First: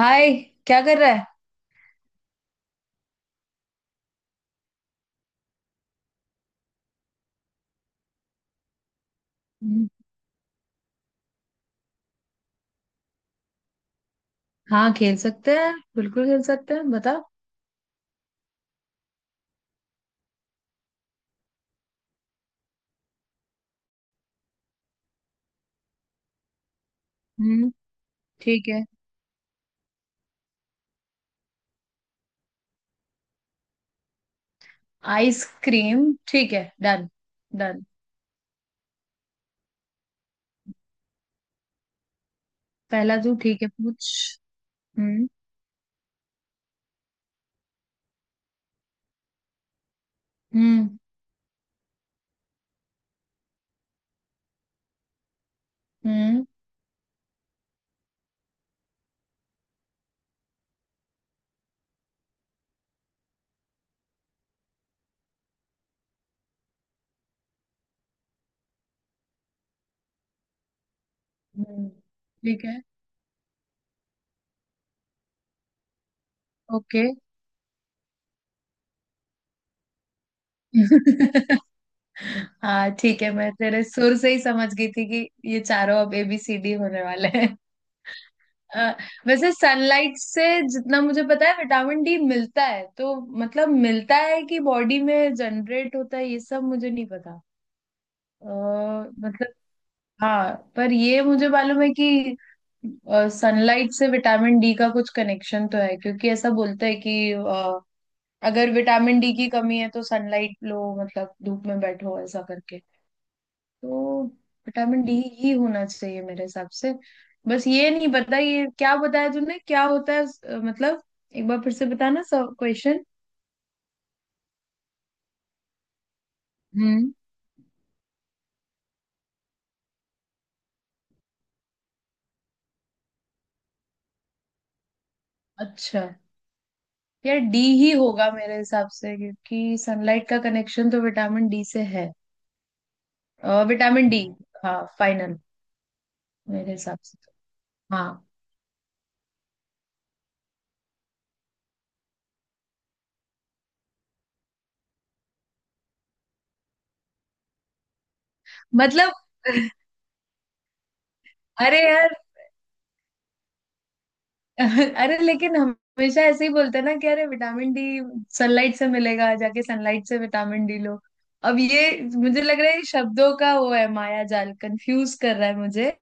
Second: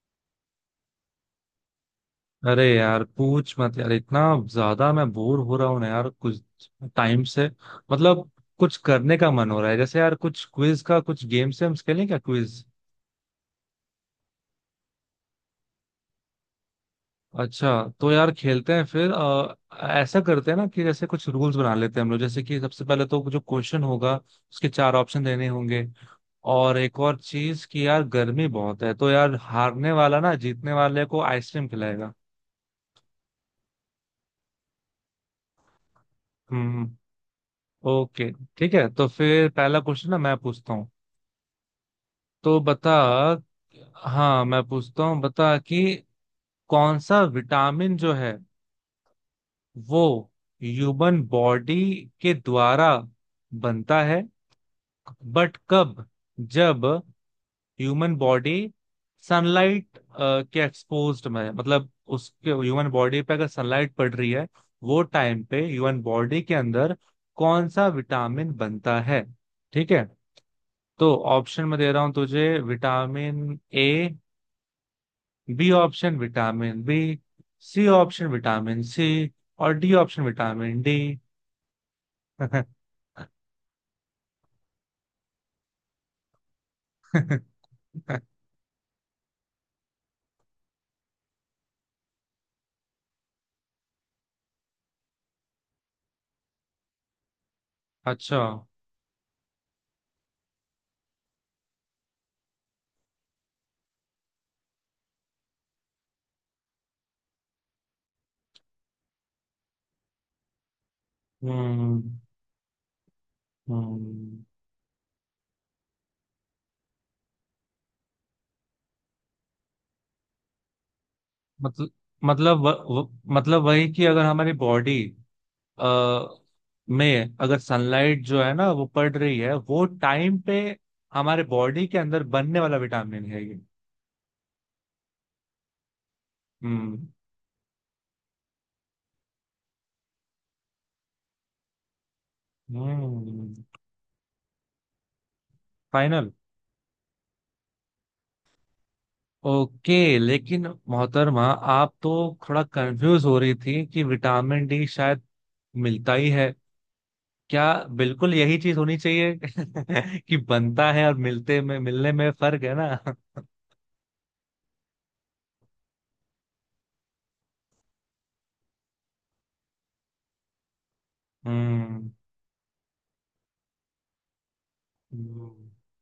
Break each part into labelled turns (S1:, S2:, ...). S1: हाय। क्या कर रहा है।
S2: अरे यार पूछ मत यार। इतना ज्यादा मैं बोर हो रहा हूँ ना यार कुछ टाइम से। मतलब कुछ करने का मन हो रहा है
S1: हम्म।
S2: जैसे यार, कुछ क्विज का कुछ गेम से हम खेलें क्या? क्विज
S1: हाँ, खेल सकते हैं, बिल्कुल खेल सकते हैं, बता।
S2: अच्छा, तो यार खेलते हैं फिर। ऐसा करते हैं ना कि जैसे कुछ रूल्स बना लेते हैं हम लोग। जैसे कि सबसे पहले तो जो क्वेश्चन होगा उसके चार ऑप्शन देने होंगे। और एक और चीज
S1: हम्म।
S2: कि यार गर्मी
S1: ठीक
S2: बहुत
S1: है।
S2: है, तो यार हारने वाला ना जीतने वाले को आइसक्रीम खिलाएगा।
S1: आइसक्रीम ठीक है।
S2: हम्म।
S1: डन। डन।
S2: ओके, ठीक है। तो फिर पहला क्वेश्चन ना मैं पूछता हूँ, तो बता।
S1: पहला तू, ठीक है, पूछ।
S2: हाँ मैं पूछता हूँ,
S1: हम्म।
S2: बता कि कौन सा विटामिन जो है वो
S1: हम्म।
S2: ह्यूमन बॉडी के द्वारा बनता है, बट कब?
S1: हम्म।
S2: जब ह्यूमन बॉडी सनलाइट के एक्सपोज्ड में है। मतलब उसके ह्यूमन बॉडी पे अगर सनलाइट पड़ रही है वो टाइम पे ह्यूमन बॉडी के अंदर कौन सा विटामिन बनता है? ठीक है, तो ऑप्शन में
S1: हम्म।
S2: दे रहा हूं तुझे।
S1: ठीक है।
S2: Vitamin A, B option vitamin B,
S1: okay.
S2: C option vitamin C, और डी ऑप्शन विटामिन डी।
S1: हाँ, ठीक है, मैं तेरे सुर से ही समझ गई थी कि ये चारों अब ABCD होने वाले। अ, वैसे सनलाइट से जितना मुझे पता है विटामिन डी मिलता है तो। मतलब, मिलता है कि बॉडी में जनरेट होता है, ये सब मुझे नहीं पता।
S2: अच्छा।
S1: मतलब, हाँ, पर ये मुझे मालूम है कि सनलाइट से विटामिन डी का कुछ कनेक्शन तो है, क्योंकि ऐसा बोलते हैं कि अगर विटामिन डी की कमी है तो सनलाइट लो, मतलब धूप में
S2: हम्म।
S1: बैठो ऐसा करके। तो
S2: हम्म।
S1: विटामिन डी ही होना चाहिए मेरे हिसाब से। बस ये नहीं पता, ये क्या बताया तुमने, क्या होता है, मतलब एक बार फिर से
S2: मतलब
S1: बताना सब
S2: मतलब व,
S1: क्वेश्चन।
S2: व, मतलब वही कि अगर हमारी बॉडी आ
S1: हम्म।
S2: में अगर सनलाइट जो है ना वो पड़ रही है वो टाइम पे हमारे बॉडी के अंदर बनने वाला विटामिन है ये।
S1: अच्छा।
S2: हम्म।
S1: यार, डी ही होगा मेरे हिसाब से, क्योंकि सनलाइट का कनेक्शन तो विटामिन डी से है।
S2: हम्म।
S1: Vitamin D. हाँ, फाइनल।
S2: फाइनल।
S1: मेरे हिसाब से तो, हाँ।
S2: ओके, लेकिन मोहतरमा आप तो थोड़ा कंफ्यूज हो रही थी कि विटामिन डी शायद मिलता ही है क्या? बिल्कुल यही चीज होनी
S1: मतलब।
S2: चाहिए। कि बनता है, और मिलते में
S1: अरे यार।
S2: मिलने में फर्क है ना।
S1: अरे, लेकिन हमेशा ऐसे ही बोलते हैं ना कि अरे, विटामिन डी सनलाइट से मिलेगा, जाके सनलाइट से विटामिन डी लो। अब ये
S2: हम्म।
S1: मुझे लग रहा है, ये शब्दों का वो है, माया जाल, कंफ्यूज कर रहा
S2: हम्म।
S1: है मुझे।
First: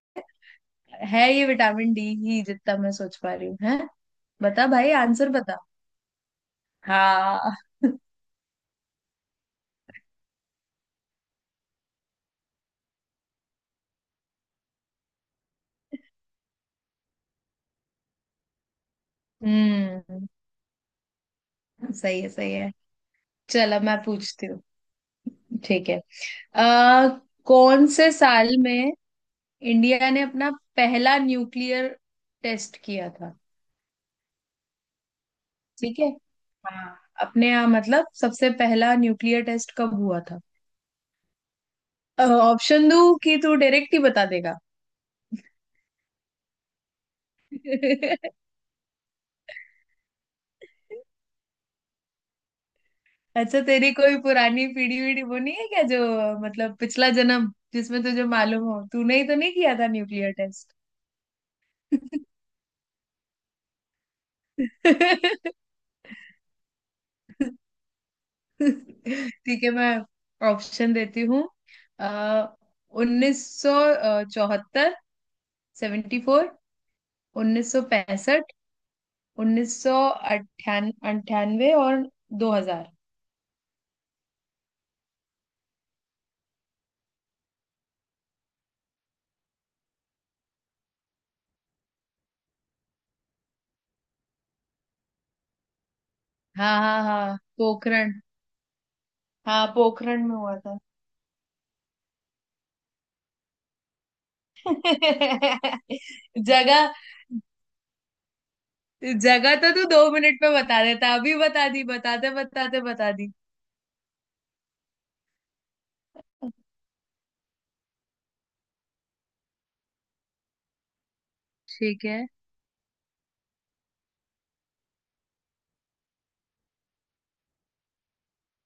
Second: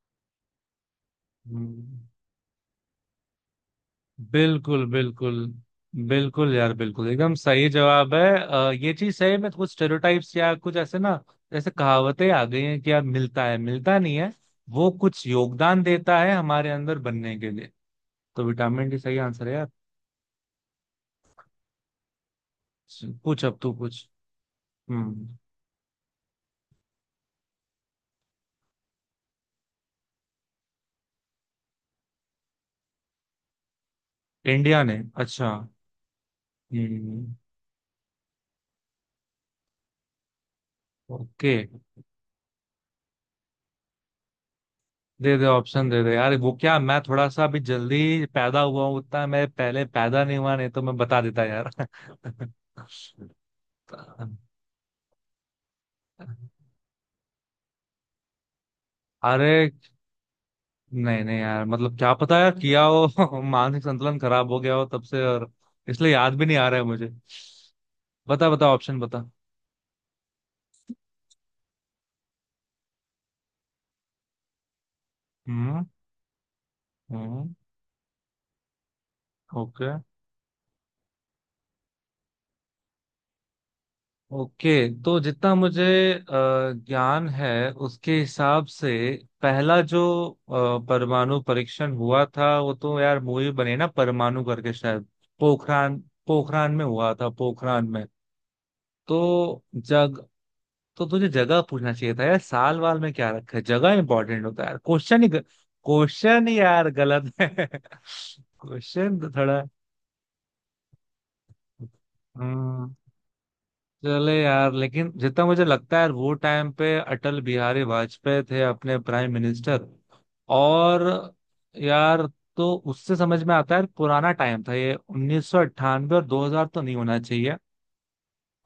S1: है, ये विटामिन डी
S2: हम्म।
S1: ही जितना मैं सोच पा रही हूँ, है। बता
S2: बिल्कुल
S1: भाई, आंसर
S2: बिल्कुल
S1: बता।
S2: बिल्कुल यार, बिल्कुल एकदम
S1: हाँ।
S2: सही जवाब है। ये चीज सही में कुछ स्टेरियोटाइप्स या कुछ ऐसे ना जैसे कहावतें आ गई हैं कि यार मिलता है, मिलता नहीं है। वो कुछ योगदान देता है हमारे अंदर बनने के लिए। तो विटामिन डी सही आंसर है यार।
S1: हम्म। सही है, सही है।
S2: पूछ, अब तू
S1: चलो, मैं
S2: पूछ।
S1: पूछती हूँ।
S2: हम्म।
S1: ठीक है। आ, कौन से साल में इंडिया ने अपना पहला न्यूक्लियर टेस्ट किया था।
S2: इंडिया ने, अच्छा।
S1: ठीक है। हाँ।
S2: हम्म।
S1: अपने यहाँ, मतलब सबसे पहला न्यूक्लियर टेस्ट कब हुआ था।
S2: ओके।
S1: ऑप्शन दूं कि तू डायरेक्ट ही बता देगा।
S2: दे दे, ऑप्शन दे दे यार। वो क्या, मैं थोड़ा सा अभी जल्दी पैदा हुआ हूँ, उतना मैं पहले पैदा नहीं हुआ, नहीं तो मैं बता देता यार।
S1: अच्छा, तेरी कोई पुरानी पीढ़ी वीढ़ी वो नहीं है क्या, जो मतलब पिछला जन्म जिसमें तुझे मालूम हो, तूने ही तो नहीं
S2: अरे
S1: किया था न्यूक्लियर टेस्ट।
S2: नहीं नहीं यार, मतलब क्या पता यार किया हो। मानसिक संतुलन खराब हो गया हो तब से, और इसलिए याद भी नहीं आ रहा है मुझे। बता बता ऑप्शन बता।
S1: ठीक है, मैं ऑप्शन देती हूँ। 1974,
S2: हम्म।
S1: 74,
S2: हम्म।
S1: 1965, उन्नीस
S2: ओके।
S1: सौ अंठानवे और 2000।
S2: ओके। तो जितना मुझे अ, ज्ञान है उसके हिसाब से पहला जो परमाणु परीक्षण हुआ था, वो तो यार मूवी बने ना परमाणु करके शायद। पोखरान, पोखरान
S1: हाँ,
S2: में
S1: हाँ,
S2: हुआ था,
S1: हाँ,
S2: पोखरान में।
S1: पोखरण।
S2: तो
S1: हाँ,
S2: जग,
S1: पोखरण में हुआ था।
S2: तो तुझे जगह पूछना चाहिए था यार, साल वाल में क्या रखा है? जगह इंपॉर्टेंट होता है यार, क्वेश्चन ही क्वेश्चन यार
S1: जगह।
S2: गलत है। क्वेश्चन तो
S1: जगह
S2: थोड़ा।
S1: तो तू 2 मिनट में बता देता, अभी बता दी बताते बताते,
S2: हम्म।
S1: बता दी।
S2: चले यार, लेकिन जितना मुझे लगता है यार वो टाइम पे अटल बिहारी वाजपेयी थे अपने प्राइम मिनिस्टर। और
S1: ठीक है।
S2: यार, तो उससे समझ में आता है यार पुराना टाइम था ये, 1998 और 2000 तो नहीं होना चाहिए।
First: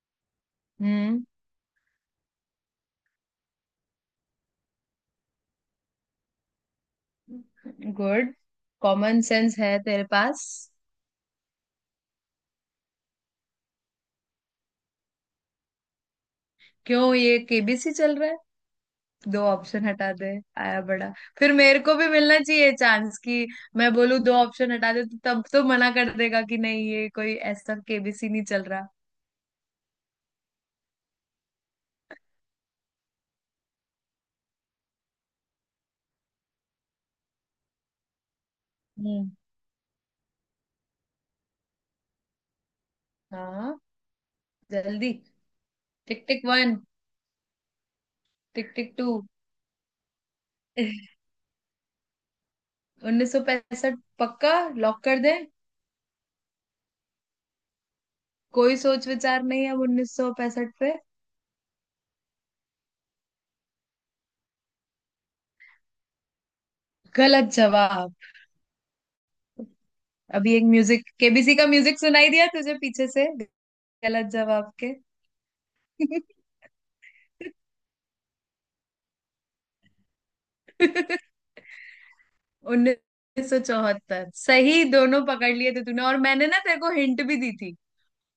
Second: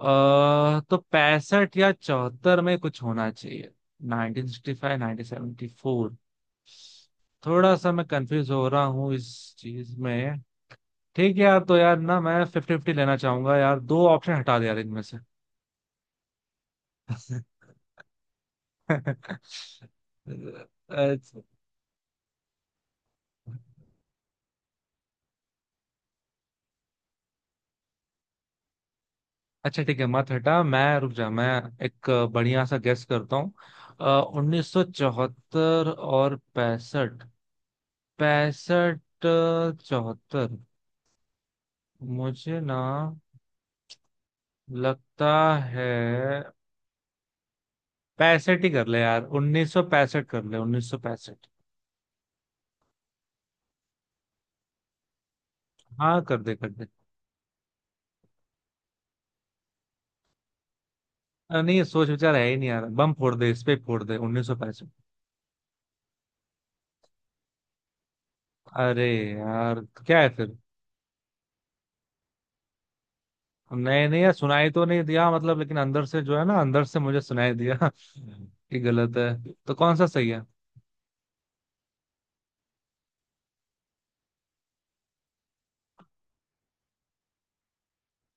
S2: तो
S1: हम्म।
S2: पैंसठ या चौहत्तर में कुछ होना चाहिए। 1965, 1974, थोड़ा सा मैं
S1: गुड।
S2: कंफ्यूज हो रहा हूँ
S1: कॉमन
S2: इस
S1: सेंस है
S2: चीज
S1: तेरे
S2: में।
S1: पास।
S2: ठीक है यार, तो यार ना मैं फिफ्टी फिफ्टी लेना चाहूंगा यार, दो ऑप्शन हटा दे यार इनमें
S1: क्यों, ये
S2: से।
S1: केबीसी चल रहा, दो ऑप्शन हटा दे? आया बड़ा।
S2: अच्छा।
S1: फिर मेरे को भी मिलना चाहिए चांस, कि मैं बोलूं दो ऑप्शन हटा दे, तो तब तो मना कर देगा कि नहीं, ये कोई ऐसा केबीसी नहीं चल रहा।
S2: अच्छा, ठीक है मत हटा, मैं रुक जा, मैं एक बढ़िया सा गेस करता हूँ। 1974 और पैंसठ। पैंसठ,
S1: हम्म।
S2: चौहत्तर, मुझे ना
S1: हाँ, जल्दी।
S2: लगता है
S1: टिक टिक वन।
S2: पैंसठ ही
S1: टिक
S2: कर
S1: टिक
S2: ले
S1: टू।
S2: यार, उन्नीस सौ पैंसठ कर ले उन्नीस सौ पैंसठ
S1: 1965 पक्का, लॉक कर दे।
S2: हाँ कर दे कर दे।
S1: कोई सोच विचार नहीं है अब 1965 पे।
S2: नहीं सोच विचार है ही नहीं यार, बम फोड़ दे इस पे, फोड़ दे 1965।
S1: गलत जवाब।
S2: अरे यार क्या है
S1: अभी
S2: फिर।
S1: एक म्यूजिक, केबीसी का म्यूजिक सुनाई दिया तुझे पीछे से?
S2: नहीं नहीं
S1: गलत
S2: यार सुनाई
S1: जवाब
S2: तो
S1: के।
S2: नहीं दिया, मतलब लेकिन अंदर से जो है ना अंदर से मुझे सुनाई दिया कि गलत है, तो कौन सा सही है?
S1: 1974 सही। दोनों पकड़ लिए थे तूने, और मैंने ना तेरे को हिंट भी दी थी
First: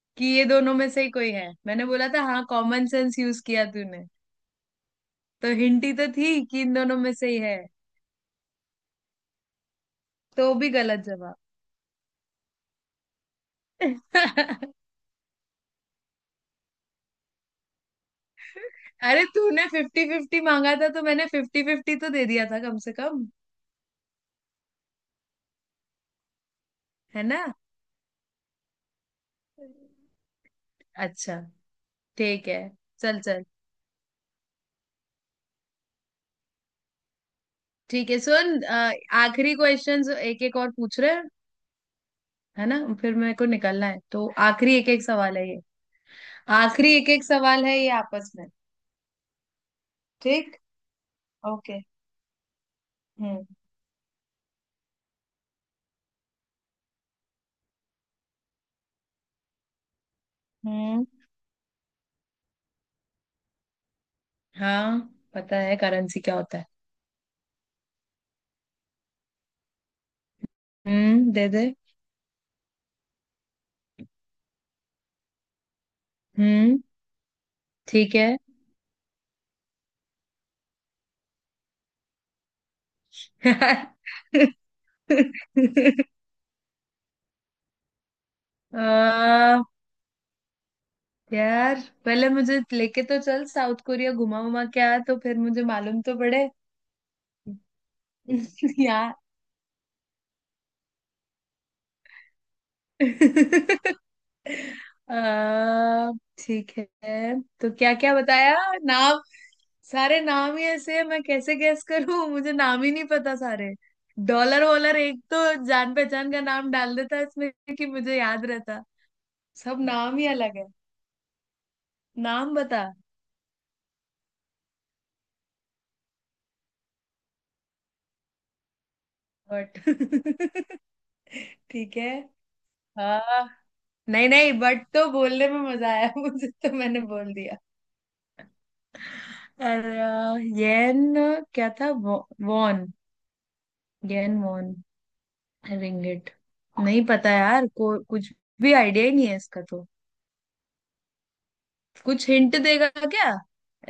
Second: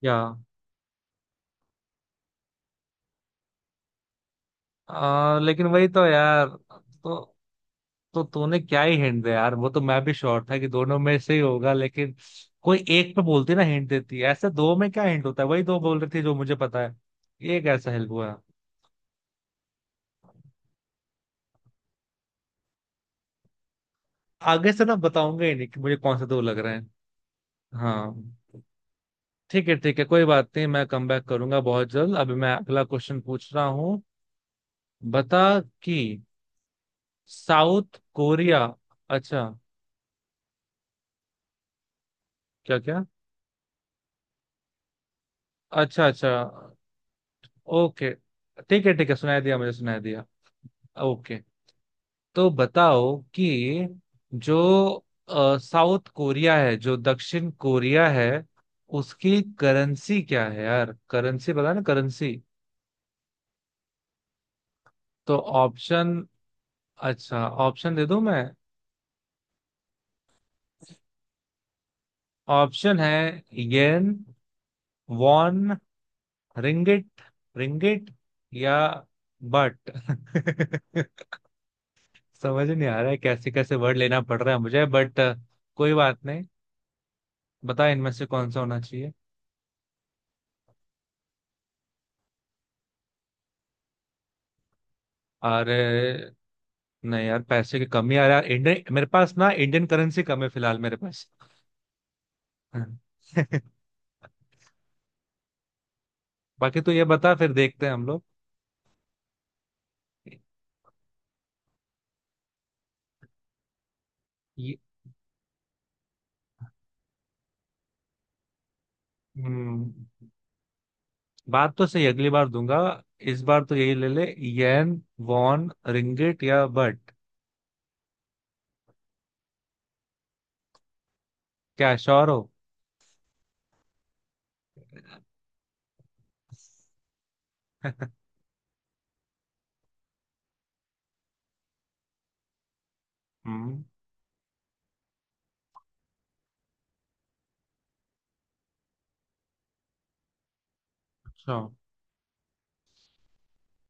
S2: क्या?
S1: कि ये दोनों में से ही कोई है, मैंने बोला था। हाँ, कॉमन सेंस यूज किया तूने। तो
S2: लेकिन
S1: हिंट
S2: वही
S1: ही
S2: तो
S1: तो थी
S2: यार।
S1: कि इन दोनों में से ही है,
S2: तो तूने क्या ही हिंट दे यार, वो तो मैं भी श्योर
S1: तो
S2: था कि
S1: भी
S2: दोनों
S1: गलत
S2: में से
S1: जवाब।
S2: ही होगा, लेकिन कोई एक पे बोलती ना हिंट देती है, ऐसे दो में क्या हिंट होता है? वही दो बोल रही थी जो मुझे पता है। ये कैसा हेल्प हुआ?
S1: अरे, तूने फिफ्टी फिफ्टी मांगा था, तो मैंने फिफ्टी फिफ्टी तो दे दिया था कम से कम।
S2: आगे से ना बताऊंगा ही नहीं कि मुझे कौन से दो लग रहे हैं।
S1: है ना।
S2: हाँ, ठीक है ठीक है, कोई बात नहीं, मैं कम बैक
S1: अच्छा,
S2: करूंगा बहुत जल्द। अभी
S1: ठीक
S2: मैं
S1: है।
S2: अगला
S1: चल
S2: क्वेश्चन
S1: चल।
S2: पूछ रहा हूँ। बता कि साउथ
S1: ठीक है, सुन,
S2: कोरिया, अच्छा।
S1: आखिरी क्वेश्चंस एक एक और पूछ रहे है
S2: क्या
S1: ना,
S2: क्या?
S1: फिर मेरे को निकलना है, तो आखिरी एक एक सवाल है ये।
S2: अच्छा अच्छा।
S1: आखिरी एक एक सवाल है ये
S2: ओके।
S1: आपस में।
S2: ठीक है ठीक है, सुनाई दिया मुझे, सुनाई दिया।
S1: ठीक।
S2: ओके।
S1: ओके।
S2: तो बताओ
S1: हम्म।
S2: कि जो साउथ कोरिया है, जो दक्षिण कोरिया है, उसकी करेंसी क्या है? यार
S1: हम्म।
S2: करेंसी पता है ना, करेंसी।
S1: हाँ।
S2: तो
S1: पता है
S2: ऑप्शन,
S1: करेंसी क्या होता है।
S2: अच्छा ऑप्शन दे दूं मैं।
S1: हम्म, दे दे।
S2: ऑप्शन है येन, वॉन,
S1: हम्म।
S2: रिंगिट, रिंगिट
S1: ठीक है।
S2: या बट। समझ नहीं आ रहा है कैसे कैसे वर्ड लेना पड़ रहा है मुझे, बट कोई बात नहीं। बता इनमें से कौन सा होना चाहिए।
S1: आ, यार, पहले मुझे लेके तो चल, साउथ कोरिया घुमा उमा क्या, तो फिर मुझे
S2: अरे
S1: मालूम तो पड़े।
S2: नहीं यार, पैसे की कमी आ रहा है, इंडियन मेरे
S1: यार।
S2: पास ना, इंडियन करेंसी कम है फिलहाल मेरे पास।
S1: अ, ठीक
S2: बाकी तो ये
S1: है,
S2: बता, फिर
S1: तो
S2: देखते हैं
S1: क्या
S2: हम
S1: क्या
S2: लोग।
S1: बताया नाम। सारे नाम ही ऐसे हैं, मैं कैसे गैस करूं। मुझे नाम ही नहीं पता सारे। डॉलर
S2: ये,
S1: वॉलर एक तो जान पहचान का नाम डाल देता है इसमें, कि मुझे याद रहता। सब
S2: हम्म,
S1: नाम ही अलग है।
S2: बात तो सही, अगली बार
S1: नाम
S2: दूंगा।
S1: बता।
S2: इस बार तो यही ले ले। येन, वॉन, रिंगिट या बट,
S1: बट।
S2: क्या
S1: ठीक है।
S2: श्योर हो?
S1: हाँ, नहीं नहीं, बट तो बोलने में मजा आया, मुझे तो मैंने बोल दिया। और येन क्या था, वॉन,
S2: हम्म,
S1: गेन वॉन, रिंगेट, नहीं पता यार, को कुछ भी आइडिया ही नहीं है इसका तो।
S2: अच्छा।
S1: कुछ हिंट देगा क्या?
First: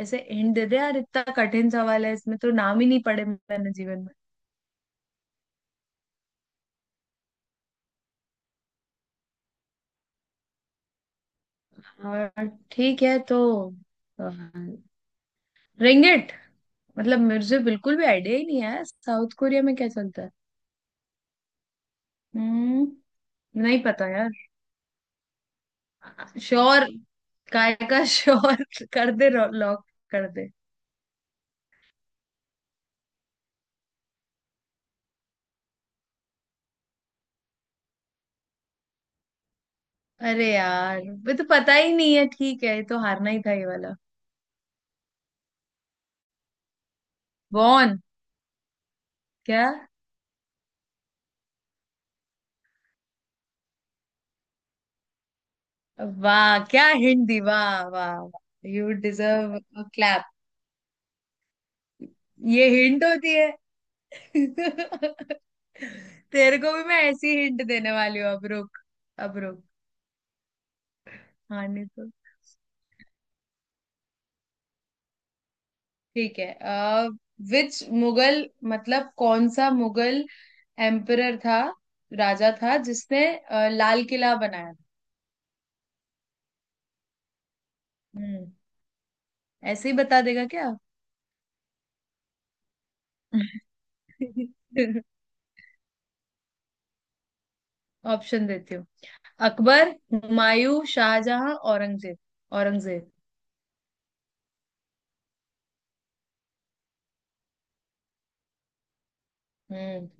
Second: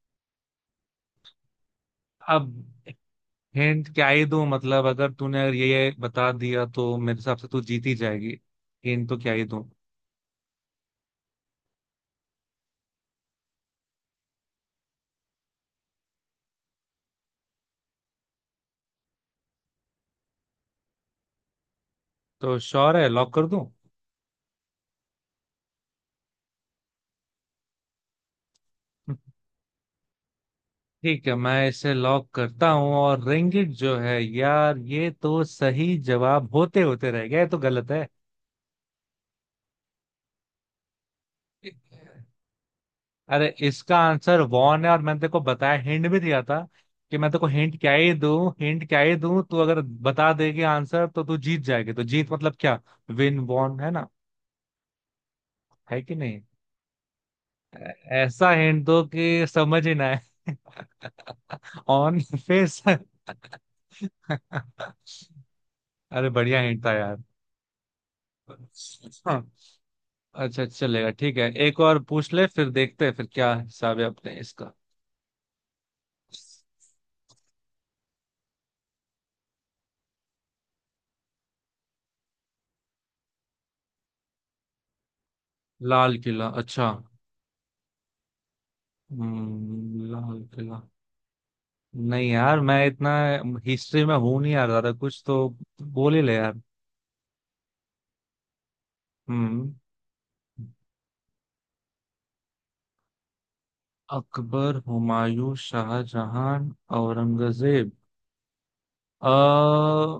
S1: ऐसे हिंट दे दे यार, इतना कठिन सवाल है, इसमें तो
S2: अब
S1: नाम ही नहीं पढ़े मैंने
S2: हिंट
S1: जीवन
S2: क्या
S1: में।
S2: ही दूं, मतलब अगर तूने अगर ये बता दिया तो मेरे हिसाब से तू जीत ही जाएगी, हिंट तो क्या ही दूं?
S1: और ठीक है, तो अ, रिंगिट, मतलब मुझे बिल्कुल भी आइडिया ही नहीं है साउथ कोरिया में क्या चलता है।
S2: तो
S1: हम्म।
S2: श्योर है, लॉक कर दूं?
S1: नहीं पता यार। श्योर? काय का श्योर, कर दे लॉक, कर दे।
S2: ठीक है, मैं इसे लॉक करता हूं। और रिंगिट जो है यार, ये तो सही जवाब होते होते रह गया, ये तो गलत है।
S1: अरे यार, ये तो पता ही नहीं है, ठीक है, ये तो हारना ही
S2: अरे
S1: था ये वाला।
S2: इसका आंसर वॉन है, और मैंने तेरे को बताया, हिंट भी दिया था कि मैं तेरे को हिंट क्या
S1: वॉन?
S2: ही दूं, हिंट क्या ही दूं, तू
S1: क्या?
S2: अगर बता देगी आंसर तो तू जीत जाएगी, तो जीत मतलब क्या? विन वॉन है ना, है कि नहीं?
S1: वाह, क्या हिंट दी, वाह वाह वाह,
S2: ऐसा हिंट
S1: यू
S2: दो कि
S1: डिजर्व
S2: समझ
S1: अ
S2: ही ना आए।
S1: क्लैप।
S2: ऑन
S1: ये
S2: फेस।
S1: हिंट होती है?
S2: अरे
S1: तेरे
S2: बढ़िया
S1: को भी
S2: हिंट था
S1: मैं
S2: यार।
S1: ऐसी हिंट देने वाली हूँ, अब रुक। अब
S2: हाँ,
S1: रुक।
S2: अच्छा अच्छा चलेगा, ठीक है
S1: हाँ,
S2: एक
S1: नहीं
S2: और
S1: तो
S2: पूछ ले, फिर देखते हैं फिर क्या हिसाब है अपने इसका।
S1: ठीक है। विच मुगल, मतलब कौन सा मुगल एम्परर था, राजा था जिसने लाल किला बनाया था।
S2: लाल किला, अच्छा।
S1: हम्म। ऐसे ही बता
S2: लाल
S1: देगा क्या?
S2: किला। नहीं यार, मैं इतना हिस्ट्री में हूं नहीं यार, ज्यादा कुछ तो बोल ही ले यार।
S1: ऑप्शन देती हूँ।
S2: हम्म।
S1: अकबर, हुमायूं, शाहजहां, औरंगजेब, औरंगजेब।
S2: अकबर, हुमायूं, शाहजहां, औरंगजेब।
S1: हम्म।
S2: अ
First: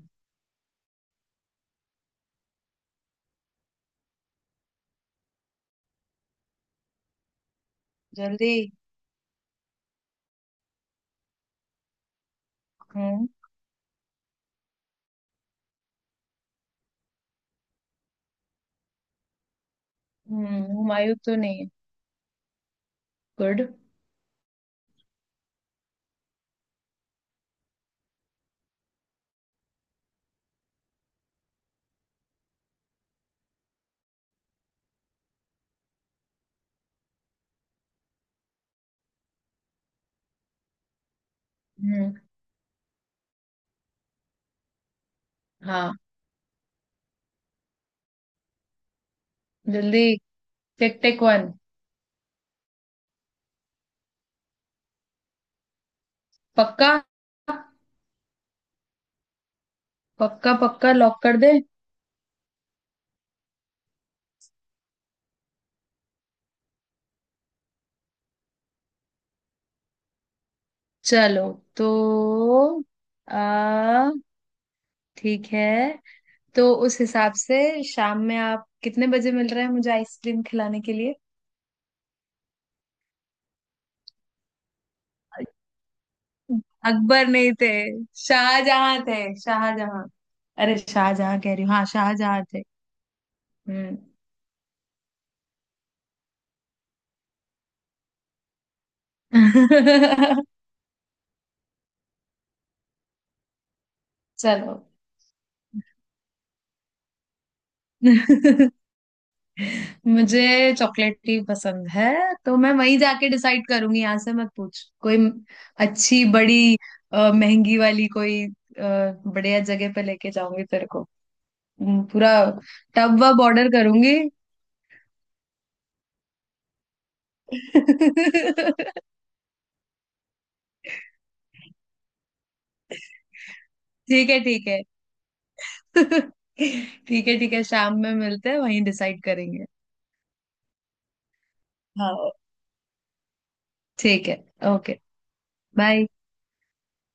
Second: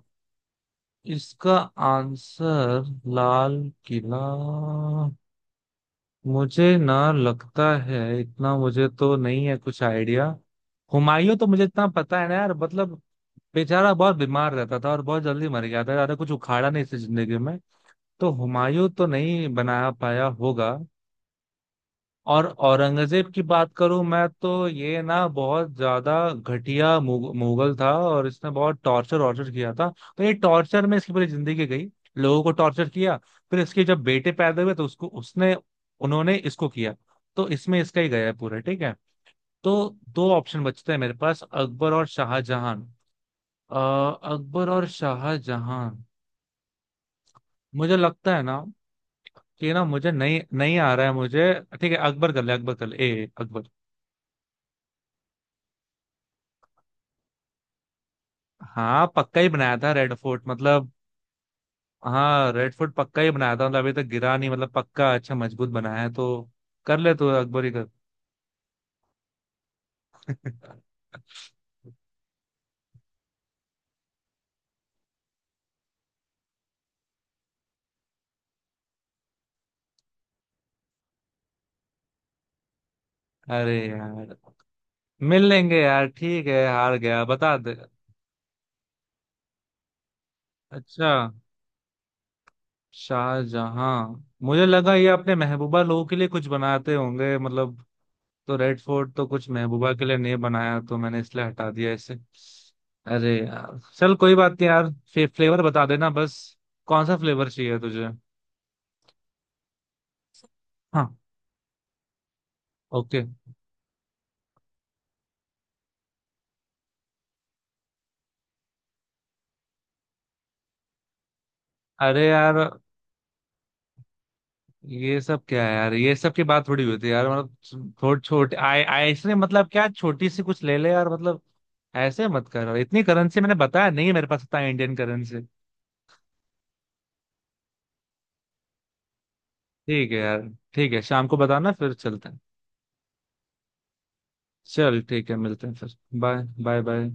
S2: इसका आंसर लाल किला, मुझे ना लगता है
S1: जल्दी।
S2: इतना, मुझे तो नहीं है कुछ आइडिया। हुमायूं तो मुझे इतना पता है ना यार, मतलब
S1: हम्म।
S2: बेचारा बहुत बीमार रहता था और बहुत जल्दी मर गया था, ज्यादा कुछ उखाड़ा नहीं इसकी जिंदगी में। तो हुमायूं तो नहीं बना पाया होगा।
S1: हुमायूं तो नहीं है।
S2: और औरंगजेब की
S1: गुड।
S2: बात करूं मैं, तो ये ना बहुत ज्यादा घटिया मुगल था, और इसने बहुत टॉर्चर वॉर्चर किया था। तो ये टॉर्चर में इसकी पूरी जिंदगी गई, लोगों को टॉर्चर किया। फिर इसके जब बेटे पैदा हुए तो उसको उसने, उन्होंने इसको किया, तो इसमें इसका ही गया है पूरा। ठीक है, तो दो ऑप्शन बचते हैं मेरे पास, अकबर और
S1: हम्म।
S2: शाहजहां। अ, अकबर और शाहजहां,
S1: हाँ,
S2: मुझे लगता है ना कि ना,
S1: जल्दी।
S2: मुझे नहीं नहीं आ
S1: टिक
S2: रहा है
S1: टिक
S2: मुझे।
S1: वन।
S2: ठीक है अकबर कर ले, अकबर कर ले, ए अकबर।
S1: पक्का?
S2: हाँ पक्का ही बनाया था रेड फोर्ट,
S1: पक्का।
S2: मतलब
S1: पक्का, लॉक कर दे।
S2: हाँ रेड फोर्ट पक्का ही बनाया था, मतलब अभी तक गिरा नहीं, मतलब पक्का अच्छा मजबूत बनाया है, तो कर ले, तो अकबर ही कर।
S1: चलो, तो। आ ठीक है, तो उस हिसाब से शाम में आप कितने बजे मिल रहे हैं मुझे आइसक्रीम खिलाने के लिए?
S2: अरे यार मिल लेंगे यार, ठीक है, हार गया
S1: अकबर नहीं
S2: बता
S1: थे,
S2: दे।
S1: शाहजहां थे, शाहजहां। अरे,
S2: अच्छा,
S1: शाहजहां कह रही हूँ, हाँ, शाहजहां थे। हम्म।
S2: शाहजहां, मुझे लगा ये अपने महबूबा लोगों के लिए कुछ बनाते होंगे मतलब, तो रेड फोर्ट तो कुछ महबूबा के लिए नहीं बनाया, तो मैंने इसलिए हटा दिया इसे। अरे यार चल, कोई बात नहीं
S1: चलो।
S2: यार। फ्लेवर बता देना बस, कौन सा फ्लेवर चाहिए तुझे?
S1: मुझे
S2: हाँ।
S1: चॉकलेट ही पसंद है। तो मैं वहीं
S2: ओके।
S1: जाके डिसाइड करूंगी, यहाँ से मत पूछ कोई। अच्छी, बड़ी, महंगी वाली, कोई बढ़िया जगह पे लेके जाऊंगी तेरे को। हम्म।
S2: अरे
S1: पूरा
S2: यार
S1: टब वब ऑर्डर करूंगी।
S2: ये सब क्या है यार, ये सब की बात थोड़ी हुई थी यार, मतलब थोड़ी छोटी आए आए- इसने, मतलब क्या, छोटी सी कुछ ले ले यार, मतलब ऐसे मत कर यार, इतनी करेंसी मैंने बताया नहीं है, मेरे
S1: ठीक है,
S2: पास इतना
S1: ठीक है,
S2: इंडियन करेंसी।
S1: ठीक है, ठीक है, शाम में मिलते हैं, वहीं डिसाइड करेंगे।
S2: ठीक है यार, ठीक है शाम को बताना फिर चलते
S1: हाँ,
S2: हैं।
S1: ठीक है, ओके।
S2: चल ठीक है, मिलते हैं फिर,
S1: बाय।
S2: Bye bye bye.